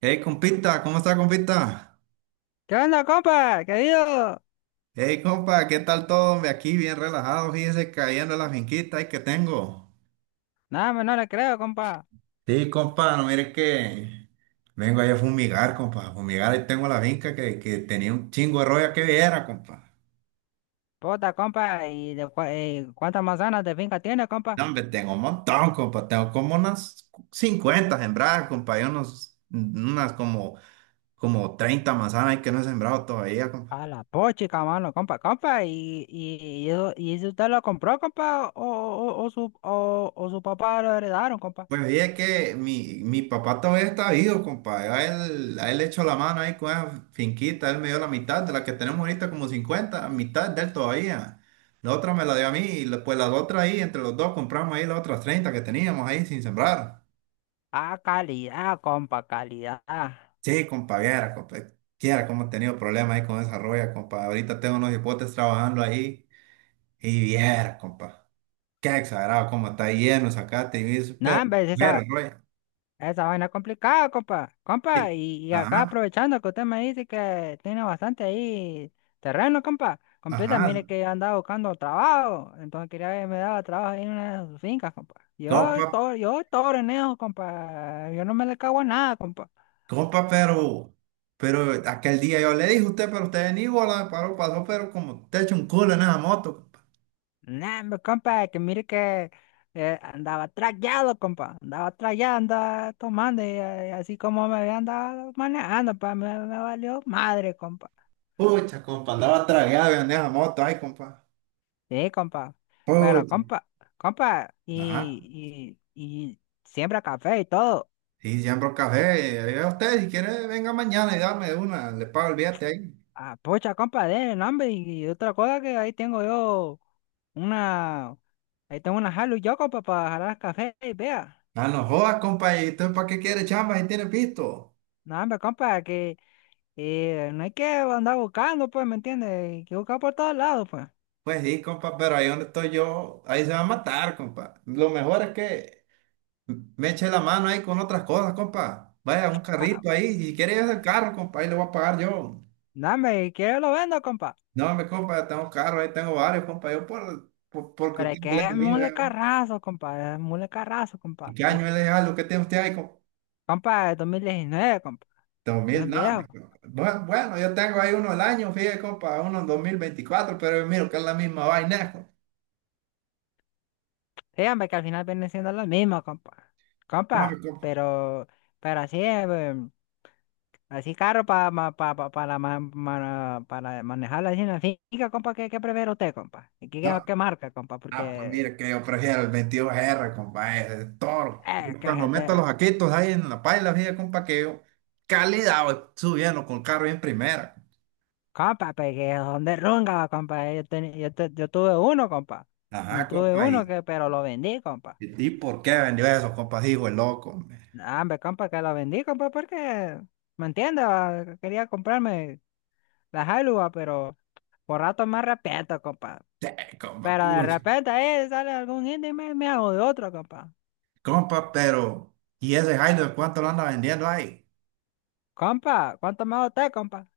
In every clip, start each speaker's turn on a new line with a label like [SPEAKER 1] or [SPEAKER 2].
[SPEAKER 1] Hey, compita, ¿cómo está, compita?
[SPEAKER 2] ¿Qué onda, compa? Querido.
[SPEAKER 1] Hey, compa, ¿qué tal todo? Hombre, aquí bien relajado, fíjese, cayendo en la finquita ahí que tengo.
[SPEAKER 2] Nada, más no le creo, compa.
[SPEAKER 1] Sí, compa, no mire que vengo ahí a fumigar, compa, a fumigar, ahí tengo la finca que tenía un chingo de roya que viera, compa.
[SPEAKER 2] Puta, compa. ¿Y cuántas manzanas de finca tiene, compa?
[SPEAKER 1] No, hombre, tengo un montón, compa, tengo como unas 50 sembradas, compa, y unas como 30 manzanas ahí que no he sembrado todavía,
[SPEAKER 2] A
[SPEAKER 1] compa.
[SPEAKER 2] la pochica, mano, compa, compa. ¿Y eso usted lo compró, compa? ¿O su papá lo heredaron, compa?
[SPEAKER 1] Pues oye, que mi papá todavía está vivo, compadre. A él le echó la mano ahí con esa finquita, él me dio la mitad de la que tenemos ahorita, como 50, mitad de él todavía. La otra me la dio a mí, y pues las otras ahí, entre los dos compramos ahí las otras 30 que teníamos ahí sin sembrar.
[SPEAKER 2] Ah, calidad, compa, calidad.
[SPEAKER 1] Sí, compadre, viera, compadre, quiera cómo he tenido problemas ahí con esa roya, compadre. Ahorita tengo unos hipotes trabajando ahí y viera, compadre. Qué exagerado, cómo está lleno, sacate y eso, pero,
[SPEAKER 2] Nada,
[SPEAKER 1] pero, roya.
[SPEAKER 2] esa vaina es complicada, compa.
[SPEAKER 1] Sí.
[SPEAKER 2] Compa, y acá
[SPEAKER 1] Ajá,
[SPEAKER 2] aprovechando que usted me dice que tiene bastante ahí terreno, compa. Compita,
[SPEAKER 1] ajá.
[SPEAKER 2] mire que andaba buscando trabajo. Entonces quería ver, me daba trabajo ahí en una de sus fincas, compa. Yo todo renejo, compa. Yo no me le cago a nada, compa.
[SPEAKER 1] Compa, pero aquel día yo le dije a usted, pero usted en Iguala paró, pasó, pero como te echó un culo en esa moto, compa.
[SPEAKER 2] Nah, hombre, compa, que mire que andaba trayado, compa. Andaba trayado, andaba tomando y, así como me había andado manejando, pa, me valió madre, compa.
[SPEAKER 1] Pucha, compa, andaba tragado en esa moto, ay, compa.
[SPEAKER 2] Sí, compa. Pero,
[SPEAKER 1] Pucha.
[SPEAKER 2] compa, compa,
[SPEAKER 1] Ajá.
[SPEAKER 2] y siembra café y todo.
[SPEAKER 1] Y siembro café. Y yo, usted, si quiere, venga mañana y dame una, le pago el billete ahí.
[SPEAKER 2] Ah, pucha, compa, de nombre. Y otra cosa que ahí tengo una, ahí tengo una jalo yo, compa, para jalar café y vea.
[SPEAKER 1] Ah, no jodas, compa, ¿y usted para qué quiere chamba si tiene pisto?
[SPEAKER 2] No, hombre, compa, que no hay que andar buscando, pues, ¿me entiendes? Hay que buscar por todos lados, pues.
[SPEAKER 1] Pues sí, compa, pero ahí donde estoy yo, ahí se va a matar, compa. Lo mejor es que me eché la mano ahí con otras cosas, compa. Vaya, un
[SPEAKER 2] Ah,
[SPEAKER 1] carrito ahí. Si quiere ese carro, compa, ahí le voy a pagar yo.
[SPEAKER 2] no, hombre, y quiero lo vendo, compa.
[SPEAKER 1] No, mi compa, yo tengo carro, ahí tengo varios, compa. Yo porque
[SPEAKER 2] Pero es
[SPEAKER 1] usted
[SPEAKER 2] que
[SPEAKER 1] no es
[SPEAKER 2] es
[SPEAKER 1] el mío,
[SPEAKER 2] mule
[SPEAKER 1] ¿verdad?
[SPEAKER 2] carrazo, compa, es mule carrazo,
[SPEAKER 1] ¿Y
[SPEAKER 2] compa.
[SPEAKER 1] qué
[SPEAKER 2] Y,
[SPEAKER 1] año es de algo? ¿Qué tiene usted ahí, compa?
[SPEAKER 2] compa, de 2019, compa,
[SPEAKER 1] Dos
[SPEAKER 2] no
[SPEAKER 1] mil,
[SPEAKER 2] es
[SPEAKER 1] no, mi
[SPEAKER 2] viejo.
[SPEAKER 1] compa. Bueno, bueno, yo tengo ahí uno al año, fíjate, compa, uno en 2024, pero miro que es la misma vaina, compa.
[SPEAKER 2] Sí, hombre, que al final vienen siendo los mismos, compa.
[SPEAKER 1] No, mi
[SPEAKER 2] Compa,
[SPEAKER 1] compa.
[SPEAKER 2] pero así, así caro para pa, pa- para ma- ma- para manejarla así en la finca, compa, ¿qué prefiere usted, compa? ¿Y qué,
[SPEAKER 1] No.
[SPEAKER 2] qué marca, compa?
[SPEAKER 1] Ah, pues
[SPEAKER 2] Porque,
[SPEAKER 1] mire que yo prefiero el 22R, compa, ese es toro. Yo
[SPEAKER 2] eh, que
[SPEAKER 1] cuando
[SPEAKER 2] es
[SPEAKER 1] meto
[SPEAKER 2] de,
[SPEAKER 1] los aquitos ahí en la paila, fíjate, compa, que yo calidad voy subiendo con el carro en primera.
[SPEAKER 2] compa, pues, que son de runga, compa. Yo tuve uno, compa. Yo
[SPEAKER 1] Ajá,
[SPEAKER 2] tuve
[SPEAKER 1] compa,
[SPEAKER 2] uno,
[SPEAKER 1] ¿y,
[SPEAKER 2] que, pero lo vendí, compa.
[SPEAKER 1] y por qué vendió eso, compa? Dijo el loco, hombre.
[SPEAKER 2] No, hombre, compa, que lo vendí, compa, porque, ¿me entiendes? Ah, quería comprarme la Hilux, ah, pero por rato más respeto, compa.
[SPEAKER 1] Sí, compa,
[SPEAKER 2] Pero de
[SPEAKER 1] puro
[SPEAKER 2] repente ahí sale algún indio y me hago de otro, compa.
[SPEAKER 1] compa, pero ¿y ese Jairo de cuánto lo anda vendiendo ahí?
[SPEAKER 2] Compa, ¿cuánto me hago usted, compa?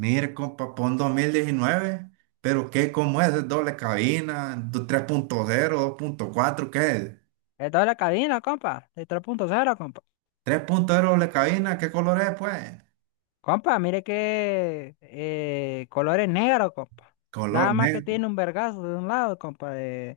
[SPEAKER 1] Mire, compa, pon 2019, pero ¿qué? ¿Cómo es? ¿Es doble cabina? ¿3.0, 2.4? ¿Qué es?
[SPEAKER 2] Esto es la cabina, compa. De 3.0 compa.
[SPEAKER 1] ¿3.0 doble cabina? ¿Qué color es, pues?
[SPEAKER 2] Compa, mire que color es negro, compa. Nada
[SPEAKER 1] Color
[SPEAKER 2] más que
[SPEAKER 1] negro.
[SPEAKER 2] tiene un vergazo de un lado, compa.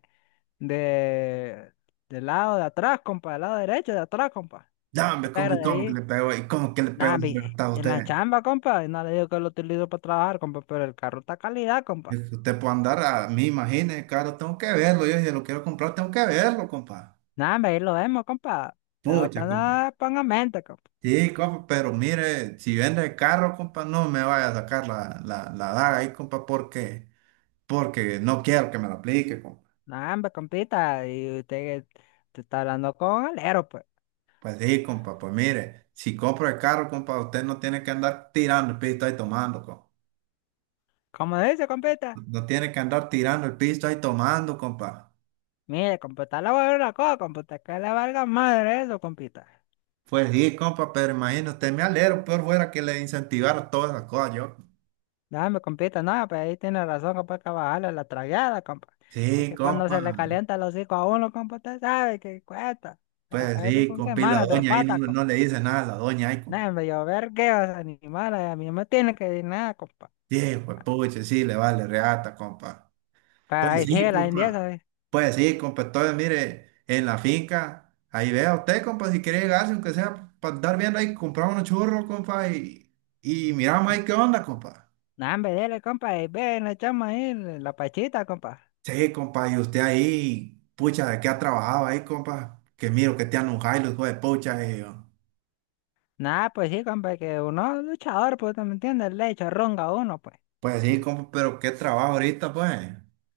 [SPEAKER 2] de, del lado de atrás, compa. Del lado derecho de atrás, compa.
[SPEAKER 1] Dame, ¿cómo,
[SPEAKER 2] Pero de
[SPEAKER 1] cómo que
[SPEAKER 2] ahí,
[SPEAKER 1] le pegó? ¿Y cómo que le pegó
[SPEAKER 2] nada,
[SPEAKER 1] ese
[SPEAKER 2] mire,
[SPEAKER 1] rectado a
[SPEAKER 2] en la
[SPEAKER 1] usted?
[SPEAKER 2] chamba, compa. Y no le digo que lo utilizo para trabajar, compa. Pero el carro está calidad, compa.
[SPEAKER 1] Es que usted puede andar a mí, imagínese, caro, tengo que verlo. Yo si lo quiero comprar, tengo que verlo, compa.
[SPEAKER 2] Nada, hombre, ahí lo vemos, compa. De
[SPEAKER 1] Pucha,
[SPEAKER 2] otra
[SPEAKER 1] compi.
[SPEAKER 2] nada, ponga mente, compa.
[SPEAKER 1] Sí, compa, pero mire, si vende el carro, compa, no me vaya a sacar la daga ahí, compa, porque no quiero que me la aplique, compa.
[SPEAKER 2] No, hombre, compita, y usted, que te está hablando con alero, pues.
[SPEAKER 1] Pues sí, compa, pues mire, si compro el carro, compa, usted no tiene que andar tirando el pisto ahí tomando, compa.
[SPEAKER 2] ¿Cómo dice, compita?
[SPEAKER 1] No tiene que andar tirando el pisto ahí tomando, compa.
[SPEAKER 2] Mire, compita, le voy a decir una cosa, compita, que le valga madre eso, compita.
[SPEAKER 1] Pues sí, compa, pero imagínate, me alegro, peor fuera que le incentivara todas esas cosas, yo.
[SPEAKER 2] No, hombre, compita, no, pues ahí tiene razón, compa, hay que bajarle la tragada, compa.
[SPEAKER 1] Sí,
[SPEAKER 2] Es que cuando
[SPEAKER 1] compa,
[SPEAKER 2] se le calienta los hocico a uno, compa, usted sabe que cuesta.
[SPEAKER 1] pues
[SPEAKER 2] A veces
[SPEAKER 1] sí,
[SPEAKER 2] son
[SPEAKER 1] compa, y la
[SPEAKER 2] semanas de
[SPEAKER 1] doña ahí no,
[SPEAKER 2] pata,
[SPEAKER 1] no
[SPEAKER 2] compa.
[SPEAKER 1] no le dice nada a la doña ahí, compa.
[SPEAKER 2] No, hombre, yo vergueo esos animales, a mí no me tiene que decir nada, compa.
[SPEAKER 1] Sí, pues puche, sí, le vale reata, compa.
[SPEAKER 2] Pero
[SPEAKER 1] Pues
[SPEAKER 2] ahí sí,
[SPEAKER 1] sí,
[SPEAKER 2] la india,
[SPEAKER 1] compa,
[SPEAKER 2] ¿sabes?
[SPEAKER 1] pues sí, compa, entonces mire, en la finca, ahí vea usted, compa, si quiere llegarse, aunque sea para andar viendo ahí, comprar unos churros, compa, y miramos ahí qué onda, compa.
[SPEAKER 2] No, hombre, dele, compa, y ven, le echamos ahí la pachita, compa.
[SPEAKER 1] Sí, compa, y usted ahí, pucha, ¿de qué ha trabajado ahí, compa? Que miro que te han un los hijo de pucha, y yo.
[SPEAKER 2] Nada, pues sí, compa, que uno es luchador, pues, ¿te ¿me entiendes? Le echa ronga a uno, pues.
[SPEAKER 1] Pues sí, compa, pero qué trabajo ahorita, pues.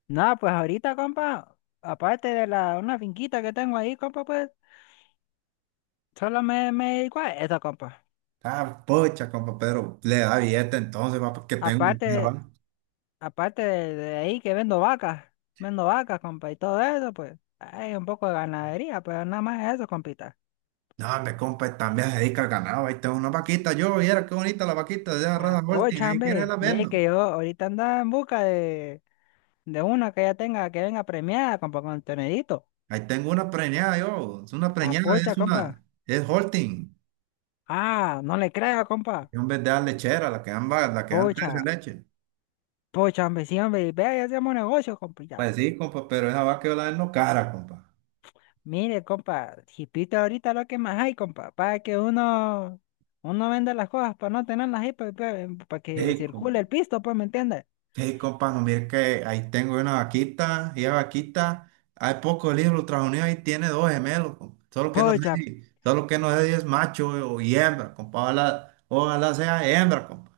[SPEAKER 2] Nada, pues ahorita, compa, aparte de una finquita que tengo ahí, compa, pues, solo me dedico a eso, compa.
[SPEAKER 1] Ah, pucha, compa, pero le da billete entonces, va, porque tengo un
[SPEAKER 2] Aparte, de-
[SPEAKER 1] carro.
[SPEAKER 2] aparte de ahí que vendo vacas, compa, y todo eso, pues, hay un poco de ganadería, pero nada más eso, compita.
[SPEAKER 1] No, hombre, compa, también se dedica al ganado. Ahí tengo una vaquita, yo, viera qué bonita la vaquita de esa
[SPEAKER 2] Ah,
[SPEAKER 1] raza Holting,
[SPEAKER 2] pocha,
[SPEAKER 1] ahí quiere
[SPEAKER 2] hombre,
[SPEAKER 1] la
[SPEAKER 2] mire
[SPEAKER 1] vendo.
[SPEAKER 2] que yo ahorita andaba en busca de una que ya tenga, que venga premiada, compa, con el tonedito.
[SPEAKER 1] Ahí tengo una preñada, yo, es una
[SPEAKER 2] Ah,
[SPEAKER 1] preñada,
[SPEAKER 2] pocha,
[SPEAKER 1] es
[SPEAKER 2] compa.
[SPEAKER 1] una, es Holting.
[SPEAKER 2] Ah, no le creo,
[SPEAKER 1] Y
[SPEAKER 2] compa.
[SPEAKER 1] en vez de dar lechera, la que dan, la que dan tres
[SPEAKER 2] Pocha,
[SPEAKER 1] de leche.
[SPEAKER 2] pocha, hombre, sí, hombre, vea, ya hacemos negocio, compa, ya.
[SPEAKER 1] Pues sí, compa, pero esa vaca yo la vendo cara, compa.
[SPEAKER 2] Mire, compa, jipita ahorita lo que más hay, compa, para que uno venda las cosas, para no tenerlas ahí, pues, para, que
[SPEAKER 1] Hey,
[SPEAKER 2] circule
[SPEAKER 1] compa.
[SPEAKER 2] el pisto, pues, ¿me entiendes?
[SPEAKER 1] Ey, compa, no, mire que ahí tengo una vaquita, y la vaquita, hay pocos libros, Estados Unidos ahí tiene dos gemelos, compa. Solo que no sé
[SPEAKER 2] Pocha,
[SPEAKER 1] si, solo que no sé si es macho o y hembra, compa, ojalá sea hembra, compa.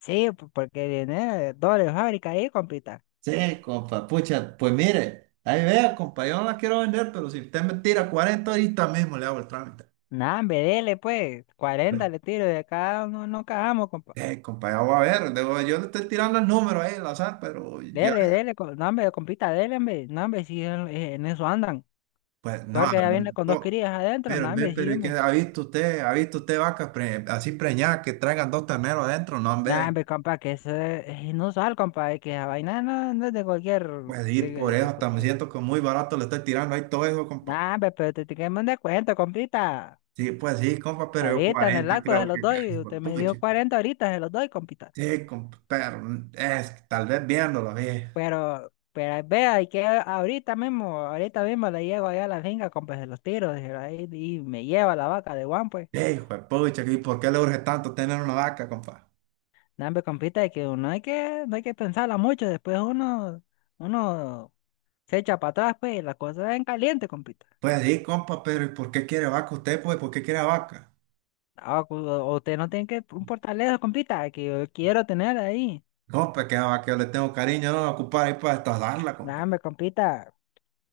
[SPEAKER 2] sí, porque viene doble fábrica ahí, compita.
[SPEAKER 1] Sí, compa, pucha, pues mire, ahí vea, compa, yo no la quiero vender, pero si usted me tira 40 ahorita mismo le hago el trámite.
[SPEAKER 2] Nah, hombre, dele, pues, 40, le tiro de cada uno, no cagamos, compa.
[SPEAKER 1] Compa, ya voy a ver, yo le estoy tirando el número ahí al azar, pero ya,
[SPEAKER 2] Dele, dele, no, hombre, compita, dele, hombre, no, hombre, sí, en eso andan,
[SPEAKER 1] pues no,
[SPEAKER 2] porque ya viene con dos
[SPEAKER 1] no.
[SPEAKER 2] crías adentro, no,
[SPEAKER 1] Pero, ve,
[SPEAKER 2] hombre,
[SPEAKER 1] pero
[SPEAKER 2] sí,
[SPEAKER 1] ¿y qué
[SPEAKER 2] hombre.
[SPEAKER 1] ha visto usted? ¿Ha visto usted vacas así preñadas que traigan dos terneros adentro? No,
[SPEAKER 2] Nah,
[SPEAKER 1] hombre.
[SPEAKER 2] hombre, compa, que eso es inusual, compa, y que la vaina no es de cualquier,
[SPEAKER 1] Pues sí, por
[SPEAKER 2] de,
[SPEAKER 1] eso
[SPEAKER 2] de
[SPEAKER 1] hasta me
[SPEAKER 2] cualquier.
[SPEAKER 1] siento que muy barato le estoy tirando ahí todo eso, compa.
[SPEAKER 2] Nah, hombre, pero te tenemos un descuento, compita.
[SPEAKER 1] Sí, pues sí, compa, pero yo
[SPEAKER 2] Ahorita en el
[SPEAKER 1] 40
[SPEAKER 2] acto se
[SPEAKER 1] creo que
[SPEAKER 2] los doy,
[SPEAKER 1] hijo de
[SPEAKER 2] usted me
[SPEAKER 1] pucha.
[SPEAKER 2] dio 40 ahorita, se los doy, compita.
[SPEAKER 1] Sí, compa, pero es que tal vez viéndolo bien.
[SPEAKER 2] Pero vea, y que ahorita mismo le llego allá a la finca, compa, se los tiro, se ahí, y me lleva la vaca de Juan, pues.
[SPEAKER 1] "Ey, hijo de pucha, ¿y por qué le urge tanto tener una vaca, compa?"
[SPEAKER 2] Nah, hombre, compita, y que uno hay que, no hay que pensarla mucho, después uno se echa para atrás, pues, y la cosa es en caliente, compita.
[SPEAKER 1] Pues sí, compa, pero ¿y por qué quiere vaca usted, pues? ¿Por qué quiere vaca?
[SPEAKER 2] Ah, usted no tiene que importarle eso, compita, que yo quiero tener ahí.
[SPEAKER 1] Compa, que a vaca yo le tengo cariño, no la ocupar ahí para estadarla,
[SPEAKER 2] Nada,
[SPEAKER 1] compa.
[SPEAKER 2] me compita,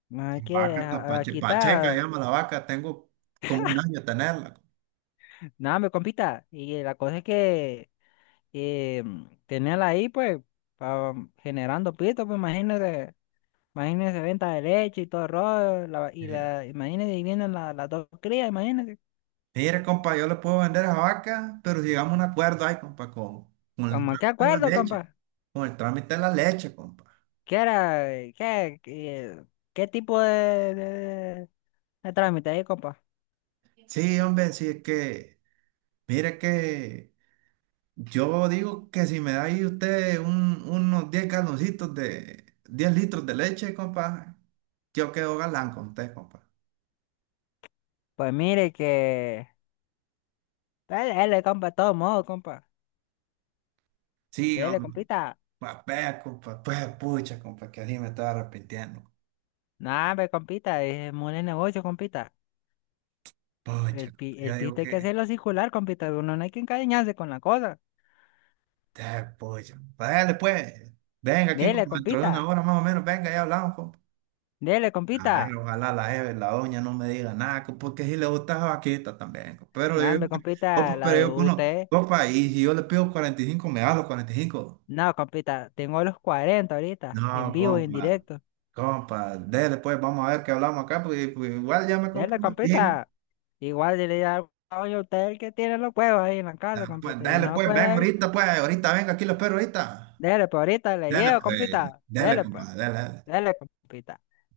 [SPEAKER 2] no hay que
[SPEAKER 1] Vaca está pacheca,
[SPEAKER 2] quitar.
[SPEAKER 1] llama la vaca, tengo como un año tenerla.
[SPEAKER 2] Nada, me compita. Y la cosa es que eh, tenerla ahí, pues, generando pito, pues imagínese, imagínese venta de leche y todo el rollo,
[SPEAKER 1] Y
[SPEAKER 2] y
[SPEAKER 1] dije,
[SPEAKER 2] la, imagínese y vienen las dos crías, imagínese.
[SPEAKER 1] mire, compa, yo le puedo vender esa vaca, pero si llegamos a un acuerdo ahí, compa, con el
[SPEAKER 2] Como, ¿qué
[SPEAKER 1] trámite de la
[SPEAKER 2] acuerdo,
[SPEAKER 1] leche,
[SPEAKER 2] compa?
[SPEAKER 1] con el trámite de la leche, compa.
[SPEAKER 2] ¿Qué era? ¿Qué, qué, qué tipo de trámite ahí, compa?
[SPEAKER 1] Sí, hombre, sí es que, mire que yo digo que si me da ahí usted unos 10 galoncitos de 10 litros de leche, compa, yo quedo galán con usted, compa.
[SPEAKER 2] Pues mire que. Dale, dale, compa, todo modo, compa.
[SPEAKER 1] Sí,
[SPEAKER 2] Dale,
[SPEAKER 1] hombre,
[SPEAKER 2] compita.
[SPEAKER 1] compa, vea, compa, pues pucha, compa, que así me estaba arrepintiendo.
[SPEAKER 2] No hombre, compita, es muy de negocio, compita. El,
[SPEAKER 1] Pucha,
[SPEAKER 2] pi-
[SPEAKER 1] yo
[SPEAKER 2] el
[SPEAKER 1] digo
[SPEAKER 2] pito hay que
[SPEAKER 1] que,
[SPEAKER 2] hacerlo circular, compita. Uno no hay que encariñarse con la cosa.
[SPEAKER 1] ah, pucha, vale pues, venga aquí
[SPEAKER 2] Dele,
[SPEAKER 1] como dentro de una
[SPEAKER 2] compita.
[SPEAKER 1] hora más o menos, venga, ya hablamos, compa.
[SPEAKER 2] Dele,
[SPEAKER 1] A
[SPEAKER 2] compita.
[SPEAKER 1] ver, ojalá la jefe, la doña no me diga nada, porque si le gusta vaquita también, co. pero
[SPEAKER 2] No
[SPEAKER 1] yo,
[SPEAKER 2] hombre,
[SPEAKER 1] digo
[SPEAKER 2] compita,
[SPEAKER 1] compa,
[SPEAKER 2] la
[SPEAKER 1] pero
[SPEAKER 2] de
[SPEAKER 1] yo que uno,
[SPEAKER 2] usted.
[SPEAKER 1] compa, y si yo le pido 45 me da los 45.
[SPEAKER 2] No, compita, tengo los 40 ahorita, en
[SPEAKER 1] No,
[SPEAKER 2] vivo y en
[SPEAKER 1] compa,
[SPEAKER 2] directo.
[SPEAKER 1] compa, dele pues, vamos a ver qué hablamos acá, porque pues, igual ya me compré
[SPEAKER 2] Dele,
[SPEAKER 1] una pico.
[SPEAKER 2] compita. Igual yo le digo, oye, usted es el que tiene los huevos ahí en la casa,
[SPEAKER 1] Pues,
[SPEAKER 2] compita. Y
[SPEAKER 1] dele
[SPEAKER 2] no
[SPEAKER 1] pues, venga
[SPEAKER 2] puede.
[SPEAKER 1] ahorita pues, ahorita venga, aquí lo espero ahorita.
[SPEAKER 2] Dele, pues ahorita le
[SPEAKER 1] Dele
[SPEAKER 2] llevo,
[SPEAKER 1] pues,
[SPEAKER 2] compita.
[SPEAKER 1] dele
[SPEAKER 2] Dele, pues.
[SPEAKER 1] compa, dele.
[SPEAKER 2] Dele, compita.